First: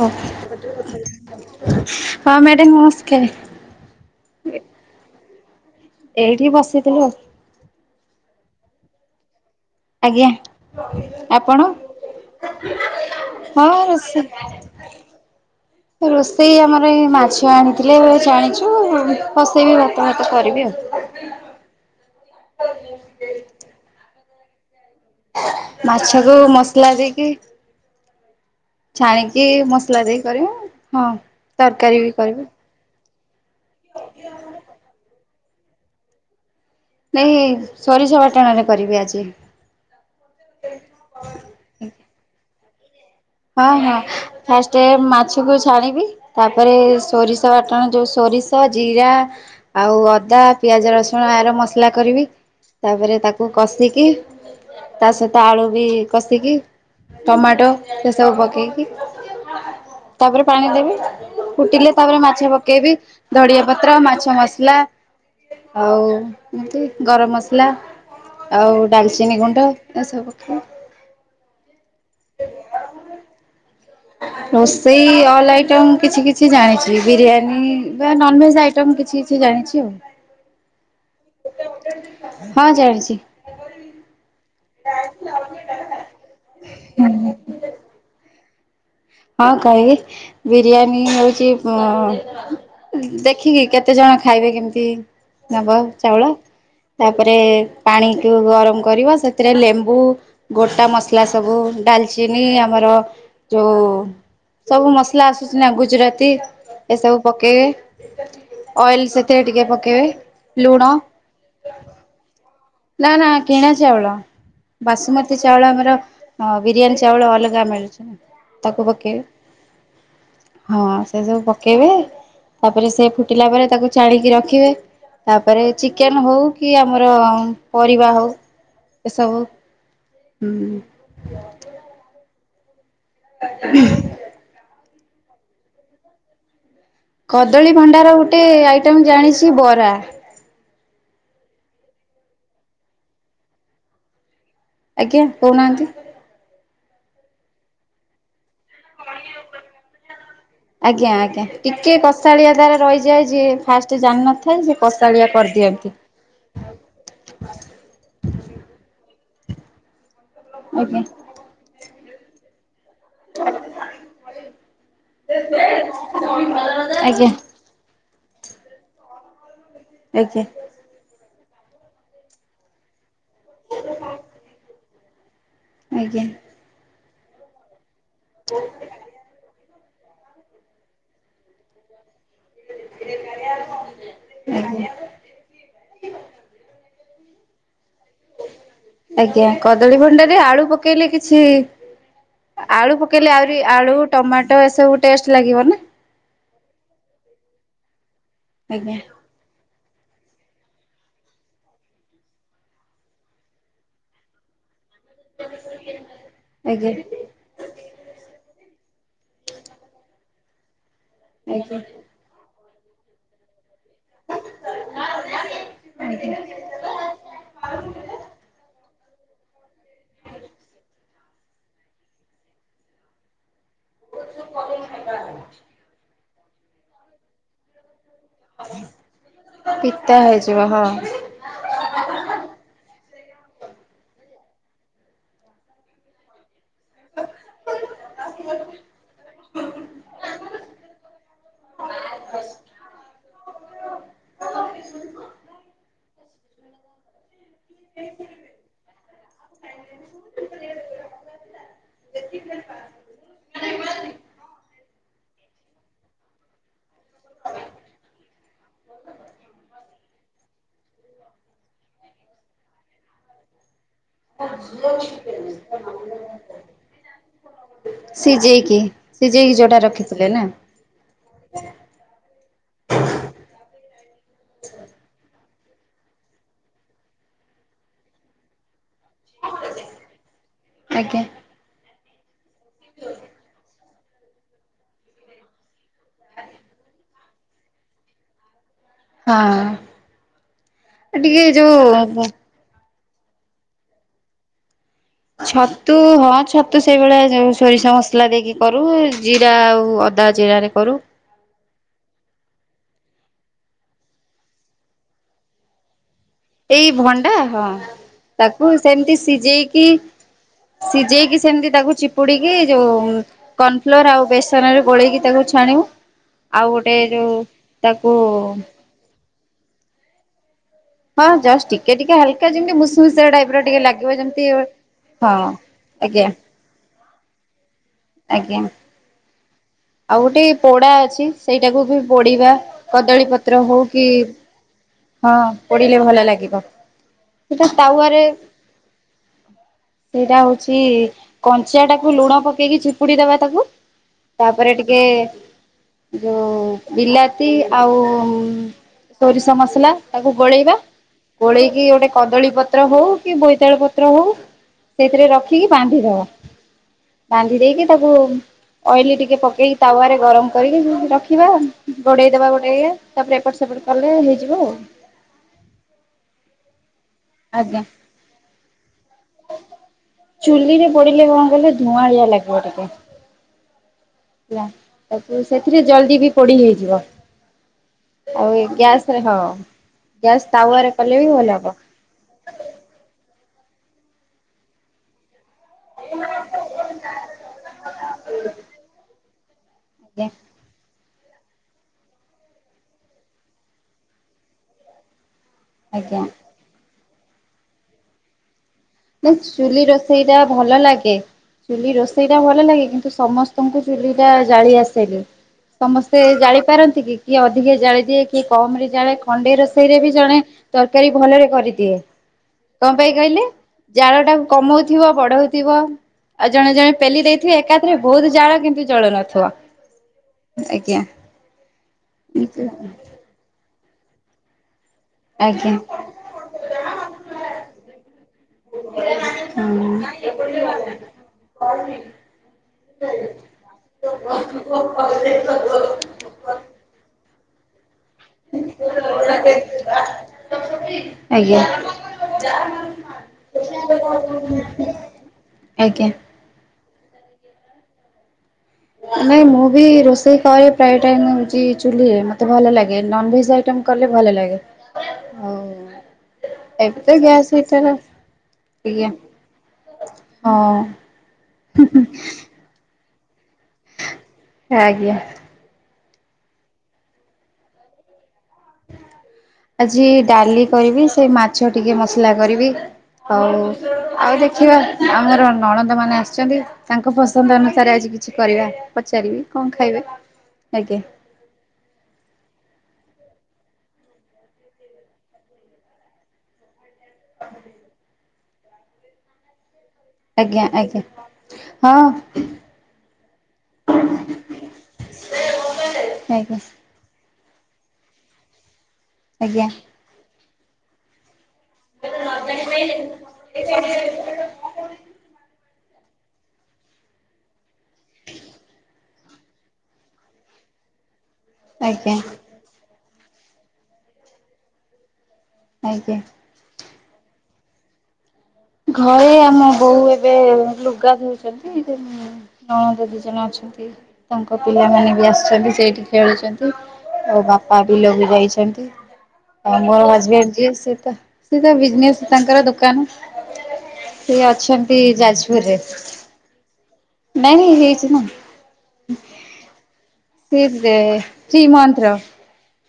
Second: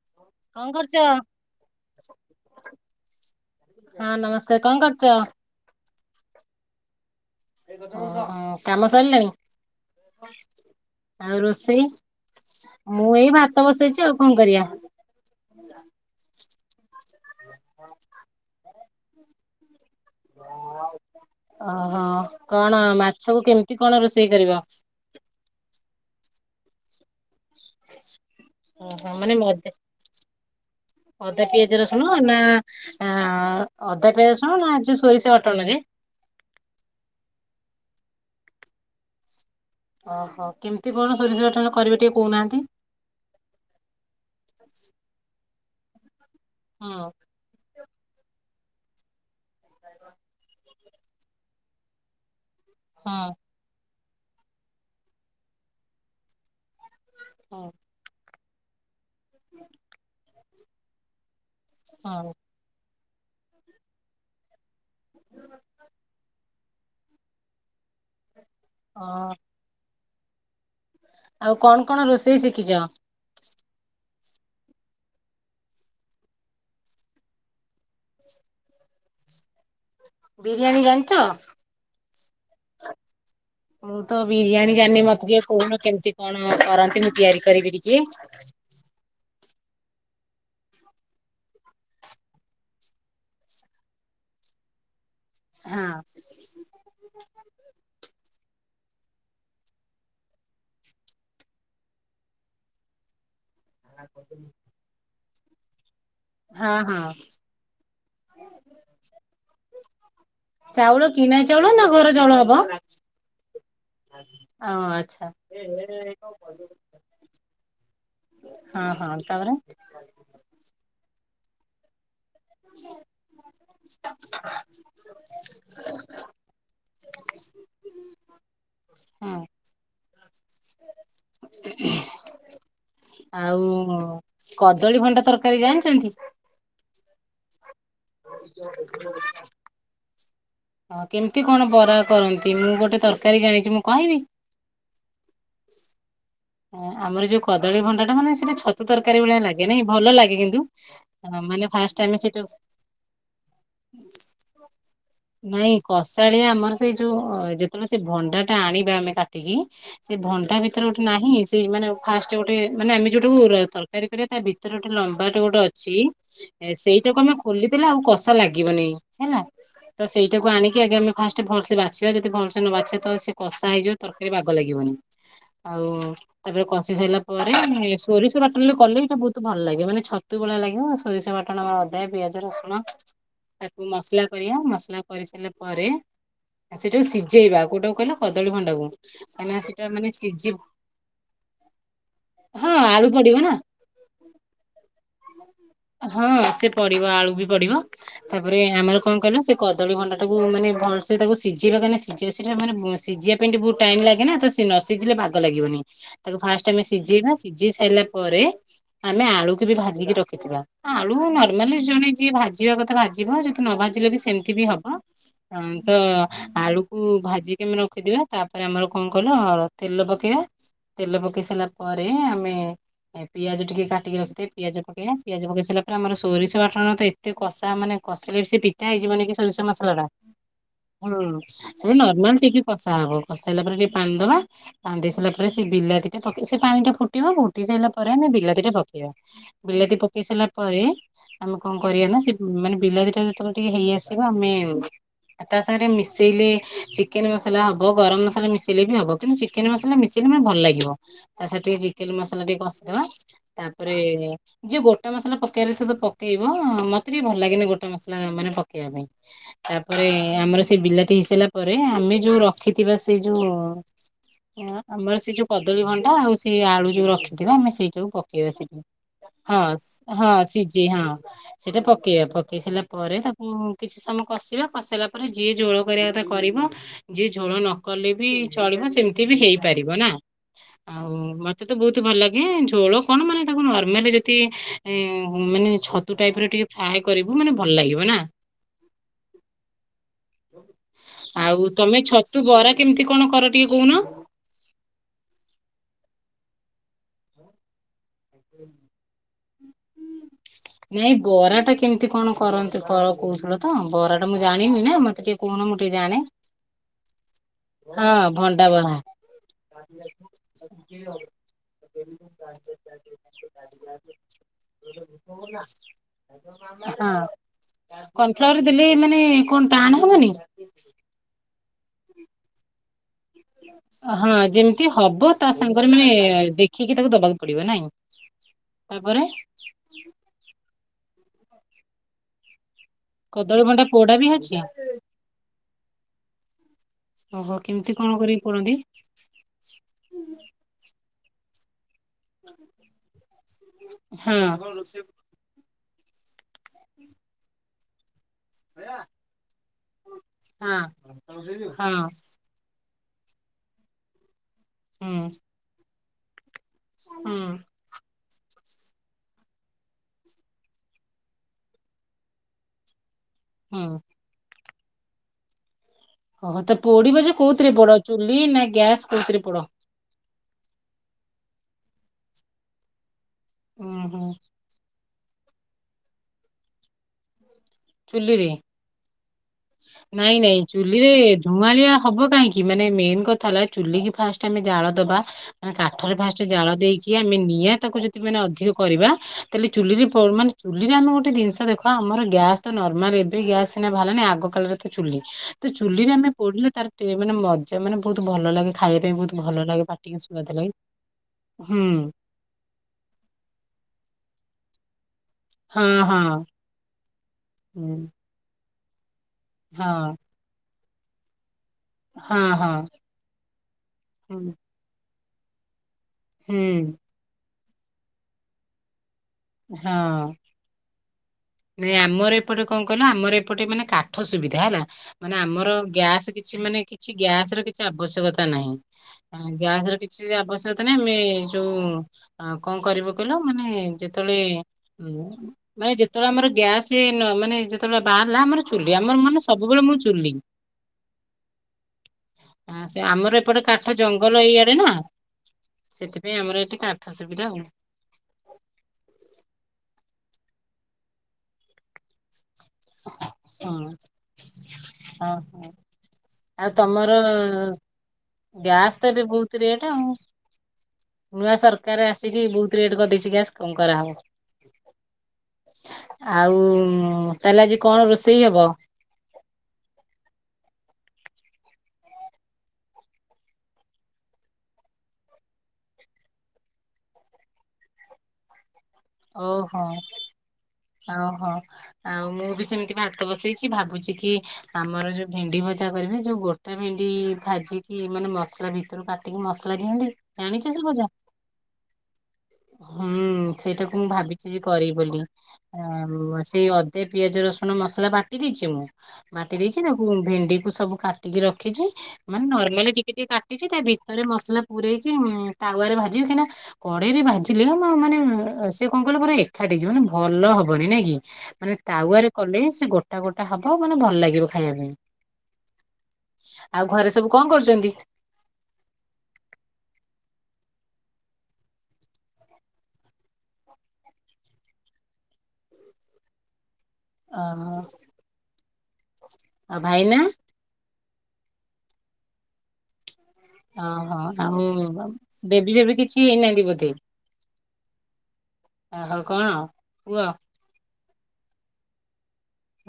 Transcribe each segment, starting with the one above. ହଁ କଣ କରୁଛ? ମ୍ୟାଡାାମ ନମସ୍କାର। ହଁ ନମସ୍କାର୍ କଣ କରୁଚ? ଏଇଠି ବସିଥି ଓ କାମ ସରିଲାଣି? ଆଜ୍ଞା ଆଉ ଆପଣ? ରୋଷେଇ ମୁଁ ଏଇ ଭାତ ହଁ ବସେଇଚି ଆଉ କଣ ରୋଷେଇ କରିବା। ରୋଷେଇ ଆମର ଏଇ ମାଛ ଆଣିଥିଲେ ଏ ଜାଣିଚୁ [unintelligible] ଓହୋ କଣ ମାଛକୁ କେମିତି କଣ ରୋଷେଇ କରିବ? ମାଛକୁ ମସଲା ଦେଇକି [inaudible] ଓହୋ ମାନେ ଛାଣିକି ମ ମସଲା ଦେଇ କରିବେ ହଁ ଅଦା ପିଆଜ ତରକାରୀ ରସୁଣ ବି ନା କରିବେ। ଅଧା ପ୍ୟାଜ୍ ରସୁଣ ନା ଯୋଉ ସୋରିଷ ବାଟଣ ଯେ? ନାଇ ସୋରିଷ ବାଟଣରେ କରିବି ଆଜି। ଓହୋ କେମିତି କଣ ସୋରିଷ ବାଟଣ କରିବେ ଟିକେ କହୁନାହାନ୍ତି? ହଁ ହଁ ଫାଷ୍ଟ ମାଛକୁ ଛାଣିବି ତାପରେ ହଁ ସୋରିଷ ବା ଟଣ ଯୋଉ ସୋରିଷ ଜିରା ଆଉ ଅଦା ପିଆଜ ରସୁଣ ଆର ମସଲା କରିବି ହଁ ତାପରେ ତାକୁ କଷିକି ତା ସହିତ ଆଳୁ ବି କଷି ହଁ ଟମାଟୋ ସେସବୁ ପକେଇକି ତାପରେ ପାଣି ଦେ ଫୁଟିଲେ ତାପରେ ହଁ ମାଛ ପକେଇବି ଧଡିଆ ପତ୍ର ମାଛ ମସଲା। ଆଉ ଏମତି ଗରମ ମସଲା ଆଉ ହଁ ଡାଲଚିନି ଗୁଣ୍ଡ ଏରା ସବୁ [unintelligible] ଆଉ କଣ କଣ ରୋଷେଇ ଶିଖିଚ? ରୋଷେଇ ଅଲ ଆଇଟମ୍ କିଛି କିଛି ଜାଣିଚି ବିରିୟାନୀ ବା ନନଭେଜ ଆଇଟମ୍ କିଛି କିଛି ଜାଣିଚି ଆଉ। ବିରିୟାନୀ ଜାଣିଚ? ହଁ ଜାଣିଚି। ହଉ ତ ବିରିୟାନୀ ଜାଣିନି ମତେ ଟିକେ ହୋହୁନ କେମିତି କଣ କରନ୍ତି, ମୁଁ ତିଆରି କରିବି ଟିକେ। ହଁ କହିବି ବିରିୟାନୀ ହୋଉଚି। ଦେଖିକି କେତେ ଜଣ ଖାଇବେ କେମିତି ନବ ହଁ ଚାଉଳ ତାପରେ ପାଣିକୁ ଗରମ କରିବ ସେଥିରେ ଲେମ୍ବୁ ଗୋଟା ମସଲା ସବୁ ଡାଲଚିନି ଆମର ଯୋଉ ସବୁ ମସଲା ଆସୁଚି ନା ଗୁଜୁରାତି ହଁ ହଁ ଏସବୁ ପକେଇବେ ଅଏଲ୍ ସେଥିରେ ଟିକେ ପକେଇବେ ଲୁଣ ଚାଉଳ କିଣା ଚାଉଳ ନା ଘର ଚାଉଳ ହବ ନା ନା କିଣା ଚାଉଳ। ଓ ଆଚ୍ଛା ବାସୁମତୀ ଚାଉଳ ଆମର ବିରିୟାନୀ ଚାଉଳ ଅଲଗା ମିଳୁଚି। ହଁ ହଁ ତାପରେ ହଁ ସେ ସବୁ ପକେଇବେ ତାପରେ ସେ ଫୁଟିଲା ପରେ ତାକୁ ଚାଣିକି ରଖିବେ ତାପରେ ଚିକେନ ହଉ କି ଆ ଆମର ପରିବା ହଉ ଏସବୁ ହଁ ହୁଁ ଆଉ-ଉ-ଉ-ଉ କଦଳୀ ଭଣ୍ଡା ତରକାରୀ ଜାଣିଛନ୍ତି? କଦଳୀ ଭଣ୍ଡାର ଗୋଟେ ଆଇଟମ ଜାଣିଛି ବରା। ହଁ କେମିତି କଣ ବରା କରନ୍ତି ମୁଁ। ଗୋଟେ ତରକାରୀ ଜାଣିଛି ମୁଁ କହିବି? ଆଜ୍ଞା କହୁନାହାନ୍ତି। ଆମର ଯୋଉ କଦଳୀ ଭଣ୍ଡା ମାନେ ସେଇଟା ଛ ଛତୁ ତରକାରୀ ଭଳିଆ ଲାଗେ ନାଇଁ ଭଲ ଲାଗେ କିନ୍ତୁ ଆଜ୍ଞା ଆଜ୍ଞା ମାନେ ଟିକେ ଫାଷ୍ଟ ଆମେ ସେଟା କଷାଳିଆ ତାର ରହିଯାଏ ଯିଏ ଫାଷ୍ଟ ଜାଣିନଥାଏ ସେ କଷାଳିଆ ନାଇଁ କରିଦିଅନ୍ତି କଷାଳିଆ ଆମର ସେଇ ଯୋଉ ଯେତେବେଳେ ସେ ଭଣ୍ଡା ଟା ଆଣି ବେ କାଟିକି ସେ ଭଣ୍ଡା ଭିତରେ ଆଜ୍ଞା ଗୋଟେ ନା ଳି ମାନେ ଫାଷ୍ଟ ଗୋଟେ ମାନେ ଆମେ ଯୋଉଠାକୁ ତରକାରୀ କରିବା ତା ଭିତରେ ଗୋଟେ ଲମ୍ବାଟେ ଗୋଟେ ଅଛି ସେଇଟାକୁ ଆଜ୍ଞା ଆମେ ଖୋଲିଦେଲେ ଆଉ କଷା ଲାଗିବନି ହେଲା ତ ଆଜ୍ଞା ସେଇଟାକୁ ଆଣିକି ଆଗେ ଆମେ ଫାଷ୍ଟ ଭଲସେ ବାଛିବା ଯଦି ଭଲସେ ନ ବାଛିବା ତ ସେ କଷା ହେଇଯିବ ତରକାରୀ ବାଗ ଲାଗିବନି। ଆଉ ଆଜ୍ଞା ତାପରେ କଷି ସାରିଲା ପରେ ଏ ସୋରିଷ ବାଟିଲେ କଲେ ଏଇଟା ବହୁତ ଭଲ ଭଲ ଲାଗେ ମାନେ ଛତୁ ଭଳିଆ ଲାଗିବ ସୋରିଷ ବାଟଣ, ଅଦା, ପିଆଜ ରସୁଣ ତାକୁ ମସଲା କରିବା ଆଜ୍ଞା ମସଲା କରିସାରିଲା ପରେ ସି ଯୋଉଁ ସିଝେଇବା କୋଉଟା କହିଲ କଦଳୀ ଭଣ୍ଡାକୁ କାହିଁକିନା ସେଟା ମାନେ ସିଝି ଜି-ଇ -ଇ ହଁ ଆଳୁ ପକେଇଲେ ପଡିବ ନା ଆହୁରି ଆଳୁ ଟମାଟୋ ଏସବୁ ଟେଷ୍ଟ ଲାଗିବ ନା ହଁ ସେ ପଡିବ ଆଳୁ ବି ପଡିବ ତାପରେ ଆମର ଆଜ୍ଞା। କଣ କହିଲ ସେ କଦଳୀ ଭଣ୍ଡାଟାକୁ ମାନେ ଭଲସେ ତାକୁ ସିଝେଇବ କହିଁକି ନା ସେ ସିଝ ସେଟା ମାନେ ସିଝିବା ପାଇଁ ବହୁତ ଟାଇମ ଲାଗେ ନା ତ ନସି ଝିଲେ ବାଗ ଲାଗିବନି। ତାକୁ ଫାଷ୍ଟ ଆମେ ଆଜ୍ଞା ସିଜେଇବା। ସିଜେଇସାରିଲା ପରେ ଆମେ ଆଳୁ କୁ ବି ଭାଜିକି ରଖ କେତେ ଟଙ୍କା ଆଳୁ ଆଜ୍ଞା ନର୍ମାଲି ଜଣେ ଯିଏ ଭାଜିବା କଥା ଭାଜିବ ଯଦି ନ ଭାଜିଲେ ବି ସେମିତି ବି ହବ। ହଁ ତ-ଅ-ଅ ଆଜ୍ଞା ଆଳୁକୁ ଭାଜିକି ଆମେ ରଖିଦବା ତାପରେ ଆମର କଣ କହିଲ ତେଲ ପକେଇବା ତେଲ ପକେଇ ସାରିଲା ପରେ ଆମେ ପିଆଜ ଟିକେ କାଟିକି ରଖିଥିବା ପିଆଜ ପକେଇବା ପିଆଜ ପକେଇ ସାରିଲା ପରେ ଆମ ସୋରିଷ ବାଟଣ ତ ଏତେ କଷା ମାନେ କଷିଲେ ବି ସେ ପିତା ହେଇଯିବନି କି ସୋରିଷ ମସଲା ଟା ପିତା ହେଇଯିବ ହଁ ସେ ନର୍ମାଲ ଟିକେ କଷା ହେବ। କସାଇଲା ପରେ ଟିକେ ପାଣି ଦବା ପାଣି ଦେଇ ସାରିଲା ପରେ ସେ ବିଲାତି ଟା ପକେଇ ସେ ପାଣି ଟା ଫୁଟିବ ଫୁଟି ସାରିଲା ପରେ ଆମେ ବିଲାତି ଟା ପକେଇବା ବିଲାତି ପକେଇ ସାରିଲା ପରେ ଆମେ କଣ କରିବା ନା ସେ ମାନେ ବିଲାତି ଟା ଯେତେବେଳେ ଟିକେ ହେଇ ଆସିବ ଆମେ ତା ସାଙ୍ଗରେ ମିଶେଇଲେ ଚିକେନ ମସ ମସଲା ହବ ଗରମ ମସଲା ମିଶିଇଲେ ବି ହବ କିନ୍ତୁ ଚିକେନ ମସଲା ମିଶିଲଲେ ମାନେ ଭଲ ଲାଗିବ ତା ସେଠି ଚିକେନ ମସଲା ଦେଇ କଷି ଦେବା ତାପରେ ଯ ଗୋ ଟା ମସଲା ପକେଇବାରଥିବ ପକେଇବ ମତେ ଟିକେ ଭଲ ଲାଗେନି ଗୋଟେ ମସଲା ମାନେ ପକେଇବା ପାଇଁ। ତାପରେ ଆମର ସେ ବିଲାତି ହେଇସାରିଲା ପରେ ଆମେ ଯୋଉ ରଖିଥିବା ସେ ଯୋଉ-ଉ-ଉ ଆମର ସେ ଯୋଉ କଦଳୀ ଭଣ୍ଡା ଆଉ ସେ ଆଳୁ ଯୋଉ ରଖିଥିବା ଆମେ ସେଇଟାକୁ ପକେଇବା ସେଠି ହଁ ସିଜେଇକି ଯୋଉଟା ରଖିଥି ହଁ ସିଝେଇ ହଁ ସେଟା ପକେଇବା ପକେଇ ସାରିଲା ପରେ ତାକୁ କିଛି ସମୟ କଷିବା କଷେଇ ସାରିଲା ପରେ ଯିଏ ଝୋଳ କରିବାଥା କରିବ ଯିଏ ଝୋଳ ନକଲେ ବି ଚଳି ବ ସେମିତି ବି ହେଇପାରିବ ନା। ଆଉ ଆଜ୍ଞା। ମତେ ତ ବହୁତ ଭଲ ଲାଗେ ଝୋଳ କଣ ମାନେ ତାକୁ ନର୍ମାଲ ଯଦି ଏ-ଏ-ଏ ମାନେ ଛତୁ ଟାଇପରେ ଟିକେ ଫ୍ରାଏ କରିବୁ ମାନେ ଭଲ ଲାଗିବ ନା। ହଁ। ଟିକେ ଆଉ ଯୋଉ ତମେ ଛତୁ ବରା କେମିତି କଣ କର ଟିକେ କହୁନ। ଛତୁ ହଁ ଛତୁ ସେଇଭଳିଆ ଯୋଉ ସୋରିଷ ମସଲା ମସଲା ଦେଇକି କରୁ ଜିରା ଆଉ ଅଦା ଜିରାରେ କରୁ। କରନ୍ତୁ କର କହୁଥିଲୁ ତ ବରା ଟା ମୁଁ ଜାଣିନି ନା ମତେ ଟିକେ କହୁନ ମୁଁ ଟିକେ ଜାଣେ। ଏଇ ଭଣ୍ଡା ହଁ ଭଣ୍ଡା ତାକୁ ବରା ସେମିତି ସିଝେଇକି ସିଝେଇକି ସେମତି ତାକୁ ଚିପୁଡିକି ଯୋଉ କର୍ଣଫ୍ଲୋର ଆଉ ବେସନ ରେ ଗୋଳେଇକି ତାକୁ ଛାଣିବୁ। ଆଉ ଗୋଟେ ଯୋଉ ହଁ ତାକୁ କର୍ଣଫ୍ଲାୱାର ଦେଲେ ମାନେ କଣ ଟାଣ ହବନି। ହଁ ଜଷ୍ଟ ଟିକେ ଟିକେ ହାଲକା ଯେମିତି ମୁ ହଁ ଯେମିତି ହବ ତା ସାଙ୍ଗରେ ମାନେ ଆଜ୍ଞା ଦେଖିକି ତାକୁ ଦବାକୁ ପଡିବ ନାଇଁ। ଆଜ୍ଞା। ତାପରେ ଆଉ ଗୋଟେ ପୋଡା ଅଛି ସେଇଟାକୁ ବି ପୋଡିବା କଦଳୀ ପତ୍ର ହଉ ଭଣ୍ଡା କି ପୋଡା ବି ଅଛି ହଁ ପୋଡ଼ିଲେ ଭଲ ଲାଗିବ। ଓହୋ ସେଟା କେମିତି ତାୱା କଣ ରେ କରିକି ପୋଡନ୍ତି ସେଇଟା ହଉଛି କଞ୍ଚା ଟାକୁ ଲୁଣ ପକେଇକି ଚିପୁଡି ଦବା ତାକୁ ହଁ ତାପରେ ଟିକେ ହଁ ଯୋଉ ବିଲାତି ଆଉ ସୋରିଷ ମସଲା ତାକୁ ଗୋଳେଇବା ଗୋଳେଇକି ହଁ ଗୋଟେ କଦଳୀ ପତ୍ର ହଉ କି ବୋଇତାଳ ପତ୍ର ହଉ ହୁଁ ସେଇଥିରେ ରଖିକି ବାନ୍ଧିଦବା। ହୁଁ ବାନ୍ଧି ଦେଇକି ତାକୁ ଅଏଲି ଟିକେ ପକେଇକି ତାୱରେ ଗରମ କରିକି ରଖିବା ଘୋଡେଇ ଦବା ଗୋଟେ ଇଏ ତାପରେ ଏପଟ ସେପଟ ହୁଁ କଲେ ହେଇଯିବ ଆଉ। ତ ପୋଡିବ ଯେ କୋଉଥିରେ ଆଜ୍ଞା ପଡ ଚୁଲି ନା ଗ୍ୟାସ କୋଉଥିରେ ପୋଡ? ଚୁଲିରେ ପୋଡିଲେ କଣ କହିଲ ଧୂଆଁଳିଆ ଲାଗିବ ଟିକେ ଉୁଁ ହୁଁ ହେଲା। ତାପରେ ସେଥିରେ ଜଲଦି ବି ପୋଡି ହେଇଯିବ। ଚୁଲିରେ ଆଉ ଗ୍ୟାସରେ ହଁ ନାଇଁ ଗ୍ୟାସ ନାଇଁ ତାୱାରେ କଲେବି ଭଲ ହବ। କି ମାନେ ମେନ୍ କଥା ହେଲା ଚୁଲି କି ଫାଷ୍ଟ ଆମେ ଜାଳ ଦବା ମାନେ କାଠରେ ଫାଷ୍ଟ ଜାଳ ଦେଇକି ଆମେ ନିଆଁ ତାକୁ ଯଦି ମାନେ ଅଧିକ କରିବା ତାହେଲେ ଚୁଲିରେ ଆଜ୍ଞା ମାନେ ଚୁଲିରେ ଆମେ ଗୋଟେ ଜିନିଷ ଦେଖ ଆମର ଗ୍ୟାସ୍ ତ ନର୍ମାଲ ଏବେ ଗ୍ୟାସ ସିନା ବାହାରିଲାଣି ଆଗ କାଳରେ ତ ଚୁଲି ତ ଚୁଲିରେ ଆଜ୍ଞା ଆମେ ପଡିଲେ ତାର ଟିକେ ମାନେ ମଜା ମାନେ ବହୁତ ଭଲ ଲାଗେ। ଖାଇବା ପାଇଁ ନା ବହୁତ ଭଲ ଚୁଲି ଲାଗେ ପାଟିକି ରୋଷେଇ ଟା ସୁଆଦ ଭଲ ଲାଗେ। ହୁଁ ଚୁଲି ରୋଷେଇ ଟା ଭଲ ଲାଗେ କିନ୍ତୁ ସମସ୍ତଙ୍କୁ ଚୁଲି ଟା ଜାଳି ଆସେ ହଁ ହଁ ସମସ୍ତେ ଜାଳି ପାରନ୍ତି କି କିଏ ଅଧିକା ହୁଁ ଜାଳି ଦିଏ କିଏ କମ ରେ ଜାଳେ ଖଣ୍ଡେ ରୋଷେଇ ରେ ବି ହଁ ଜଣେ ତରକାରୀ ଭଲରେ କରିଦିଏ ହଁ ହଁ କଣ ପାଇଁ କହିଲେ? ଜାଳ ଟାକୁ ହୁଁ କମଉଥିବ ବଡ ହଉଥିବ ଆଉ ଜଣେ ଜଣେ ହୁଁ ପେଲି ଦେଇଥିବେ ଏକା ରେ ବହୁତ ଜାଳ କିନ୍ତୁ ଜଳୁନ ହଁ ଆମର ଏପଟେ କଣ କହିଲ ଆମର ଏପଟେ ମାନେ କାଠ ଠ ସୁବିଧା ହେଲା। ମାନେ ଆମର ଆଜ୍ଞା ଗ୍ୟାସ କିଛି ମାନେ କିଛି ଗ୍ୟାସ ର କିଛି ଆବଶ୍ୟକତା ନାହିଁ ଗ୍ୟାସ ହଁ କିଛି ଆବଶ୍ୟକତା ନାହିଁ ଆମେ ଯୋଉ କଣ କରିବୁ କହିଲ ମାନେ ଯେ ତେବେଳେ ମାନେ ଯେତେବେଳେ ଆମର ଗ୍ୟାସ ନ ମାନେ ଯେ ତେବେଳେ ବାହାରିଲା ଆମର ଚୁଲି ଆମର ମନେ ସବୁବେଳେ ମୁଁ ଚୁଲି ଆଜ୍ଞା। ସେ ଆମର ଏପଟେ କାଠ ଜଙ୍ଗଲ ଏଇଆଡେ ନା। ଆଜ୍ଞା। ସେଥିପାଇଁ ଆମର ଏଠି କାଠ ସୁବିଧା। ନାଇଁ ମୁଁ ବି ରୋଷେଇ କରେ ପ୍ରାୟ ଟାଇମ ହଉଛି ଚୁଲିରେ ମତେ ମତେ ଭଲ ଲାଗେ ନନଭେଜ ହଁ ଆଇଟମ୍ କଲେ ଭଲ ଲାଗେ ହଁ ଆଉ ହଁ ଏବ୍ ତ ଗ୍ୟାସ ହିଟର ଗ୍ୟାସ୍ ତ ଆଜ୍ଞା ଏବେ ବହୁତ ରେଟ୍ ଆଉ ହଁ ନୂଆ ସରକାର ଆସିକି ବହୁତ ରେଟ କରିଦେଇ ଛି ଗ୍ୟାସ୍ କଣ କରାହବ ଆଜ୍ଞା ଆଉ ତାହେଲେ ଆଜି କଣ ରୋଷେଇ ହବ? ଆଜି ଡାଲି କରିବି ସେଇ ମାଛ ଟିକେ ମସଲା କରିବି। ହଉ ଆଉ ଦେଖିବା ଆମର ନଣନ୍ଦ ମାନେ ଆସିଛନ୍ତି ତାଙ୍କ ପସନ୍ଦ ଅନୁସାରେ ଆଜି କିଛି କରିବା। ପଚାରିବି କଣ ଓହୋ ଖାଇବେ ଆଜ୍ଞା ଓହୋ ଆଉ ମୁଁ ବି ସେମିତି ବାହାର ଭାତ ବସେଇଛି ଭାବୁଛି କି ଆମର ଯୋଉ ଭେଣ୍ଡି ଭଜା କରିବି ଯୋଉ ଗୋଟା ଭେଣ୍ଡି କି-ଇ ଭାଜିକି ମାନେ, ମସଲା ଭିତରୁ କାଟିକି ମସ୍ କହିଲା କିଂତି ଆଜ୍ଞା ଜାଣିଛ ସେ ଆଜ୍ଞା ଭଜା! ହଁ ହୁଁ ସେଇଟା ମୁଁ ଭାବିଛି, ଯେ କରିବି ବୋଲି। ଏଁ ମ୍ ସେଇ ଅଦେ ପିଆଜ ରସୁ ମସଲା ବାଟି ଦେଇଛି ମୁଁ, ବାଟି ଆଜ୍ଞା ଦେଇଛି ତାକୁ ଭେଣ୍ଡିକୁୁ ସବୁ କାଟିକି ରଖ୍ ରଖିଛି। ମାନେ ନର୍ମାଲି ଟିକେ ଟିକେ କାଟିଛି, ତା ଭିତରେ ମସଲା ଆଜ୍ଞା ପୂରେଇକି ଉମ୍ ତାୱାରେ ଭାଜିବି ସେଟା, କଡେଇରେ ଭାଜିଲେ ବି ମୁଁ ମାନେ ସେ କଣ କହିଲ? ମୋର ଏକାଠି ହେଜିବ ମାନେ, ଭଲ ହବନି। ନାଇଁ କି! ମାନେ ଆଜ୍ଞା ତାୱରେ କଲେ ସେ ଗୋଟ୍ ଟା ଗୋଟା ହବ ମାନେ ଭଲ ଲାଗିବ ଖାଇବା ପାଇଁ। ଆଜ୍ଞା। ଆଉ ଘରେ ସବୁ କଣ କରୁଛନ୍ତି? ଘରେ ଆମ ବୋଉୂ ଏବେ ଲୁଗା ଧଉଛନ୍ତି। ନଣଦ ଦି ଜଣ ଅଛ ନ୍ତି। ତାଙ୍କ ପିଲାମାନେ ବି ଆସିଛନ୍ତି। ସେଇଠି ଖେଳୁଛନ୍ତି। ଅ ମୋ ବାପା ବିଲକୁ ଯାଇଛନ୍ତି। ଆଉ ମୋର ହଜବେଣ୍ଡ ଯିଏ, ସେ ତ ସିଏତା ବିଜନେସ୍ ତାଙ୍କର ଦୋକାନ। ଅ ହ, ସେ ଆଉ ଅଛନ୍ତି ଯାଜପୁରରେ। ବେବି ଫେବି କିଛି ହେଇନାହାଁନ୍ତି ବୋଧେ? ନାଇଁ ନାଇଁ ହେଇଛି ନା। ଓହୋ କଣ ପୁଅ ସେ ଯେ ଥ୍ରୀ ମଂଥର।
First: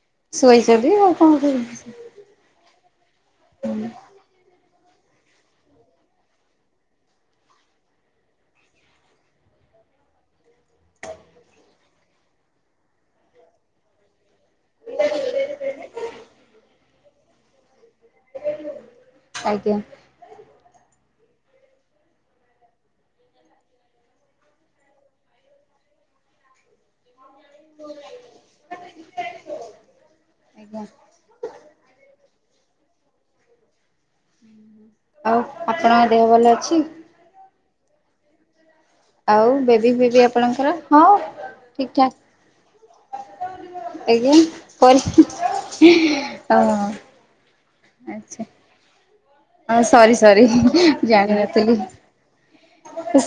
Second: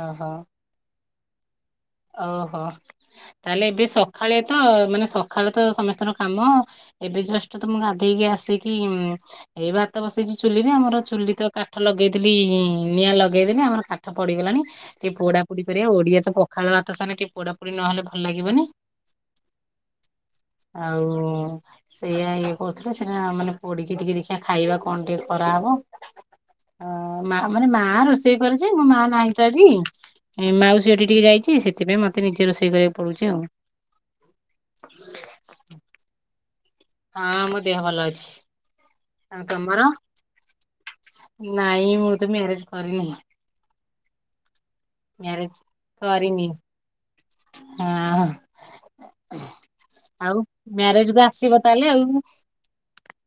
ଓହୋ ଶୋଇଚନ୍ତି, ଆଉ କଣ କରିବ? ଓହୋ! ତାହେଲେ ଏବେ ସଖାଳେ ତ ମାନେ ସକାଳେ ତ ସମସ୍ତଙ୍କର କାମ ଅ। ଏବେ ଜଷ୍ଟ ତ ମୁଁ ଗାଧେଇକି ଆସିକି, ଏଇ ବା ଭାତ ବସେଇଛିି ଚୁଲିରେ। ଆମର ଚୁଲି ତ କାଠ ଲଗେଇଦେଲି-ଇ, ନିଆଁ ଲଗେଇଦେଲି ଆମର କାଠ ପଡିଗଲାଣି। ଟିକେ ପୋଡା ପୋଡି କରିଆ, ଓଡିଆ ତ ପ ଖାଳ ଭାତ ସାଙ୍ଗେ ଟିକେ ପୋଡାପୋଡି ନହେଲେ ଭଲ ଲାଗିବନି। ଆଜ୍ଞା। ଆଉ-ଉଁ, ସେଇଆ ଇଏ କରୁଥିଲେ ସେଇଟା ମାନେ ପୋଡିକି ଟିକେ ଦେଖିବା ଖାଇବା କଣ ଟିକେ କରାହବ। ହଁ ଅଁ। ମାଁ ମାନେ, ମାଁ ରୋଷେଇ କରେ ଯେ ମୋ ମାଁ ନାହିଁ ତ ଆଜି। ମାଉସି ଘଠି ଟିକେ ଯାଇ ସେଥିପାଇଁ ମତେ ନିଜେ ରୋଷେଇ କରିବାକୁ ପଡୁଛି ଆଉ। ଆଉ, ଆପଣଙ୍କ ଦେହ ଭଲ ଅଛି? ହଁ, ମୋ ଦେହ ଭଲ ଅଛି। ଆଉ ବେବି ଫେବି ଆପଣଙ୍କର, ହଁ ନାଇଁ ଠିକ୍ ମୁଁ ତ ମ୍ୟାରେଜ କରିନି ଠାକ୍। ଆଜ୍ଞା। କଲ୍ ହଁ ମ୍ୟାରେଜ କରିନି ହଁ ଆଛା। ହଁ, ସରି ଆଉ ସରି ମ୍ୟାରେଜ କୁ ଆସିବ ଜାଣିନଥିଲି। ତାହେଲେ ଆଉ।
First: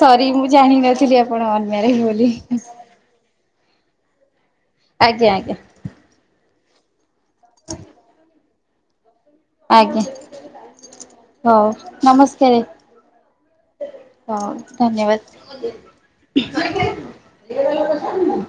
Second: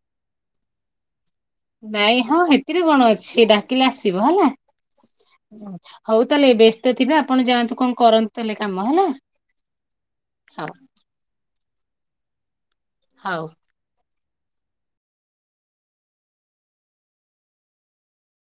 ସରି ମୁଁ ଜାଣିିନଥିଲି। ଆପ୍ ନାଇଁ ହଁ, ହେଥିରେ କଣ ଅଛି, ଏଟା। କିଲେ ଆସିବ ହେଲା। ଆଜ୍ଞା ଆଜ୍ଞା। ହଉ ତାହେଲେ ବ୍ୟସ୍ତ ଥିବେ, ଆପଣ ଯାଆନ୍ତୁ, କଣ କରନ୍ତୁ? ତାଲେ କାମ ହେଲା? ଆଜ୍ଞା, ହଉ ହଉ ନମସ୍କାରେ। ହଉ। ହଉ, ଧନ୍ୟବାଦ!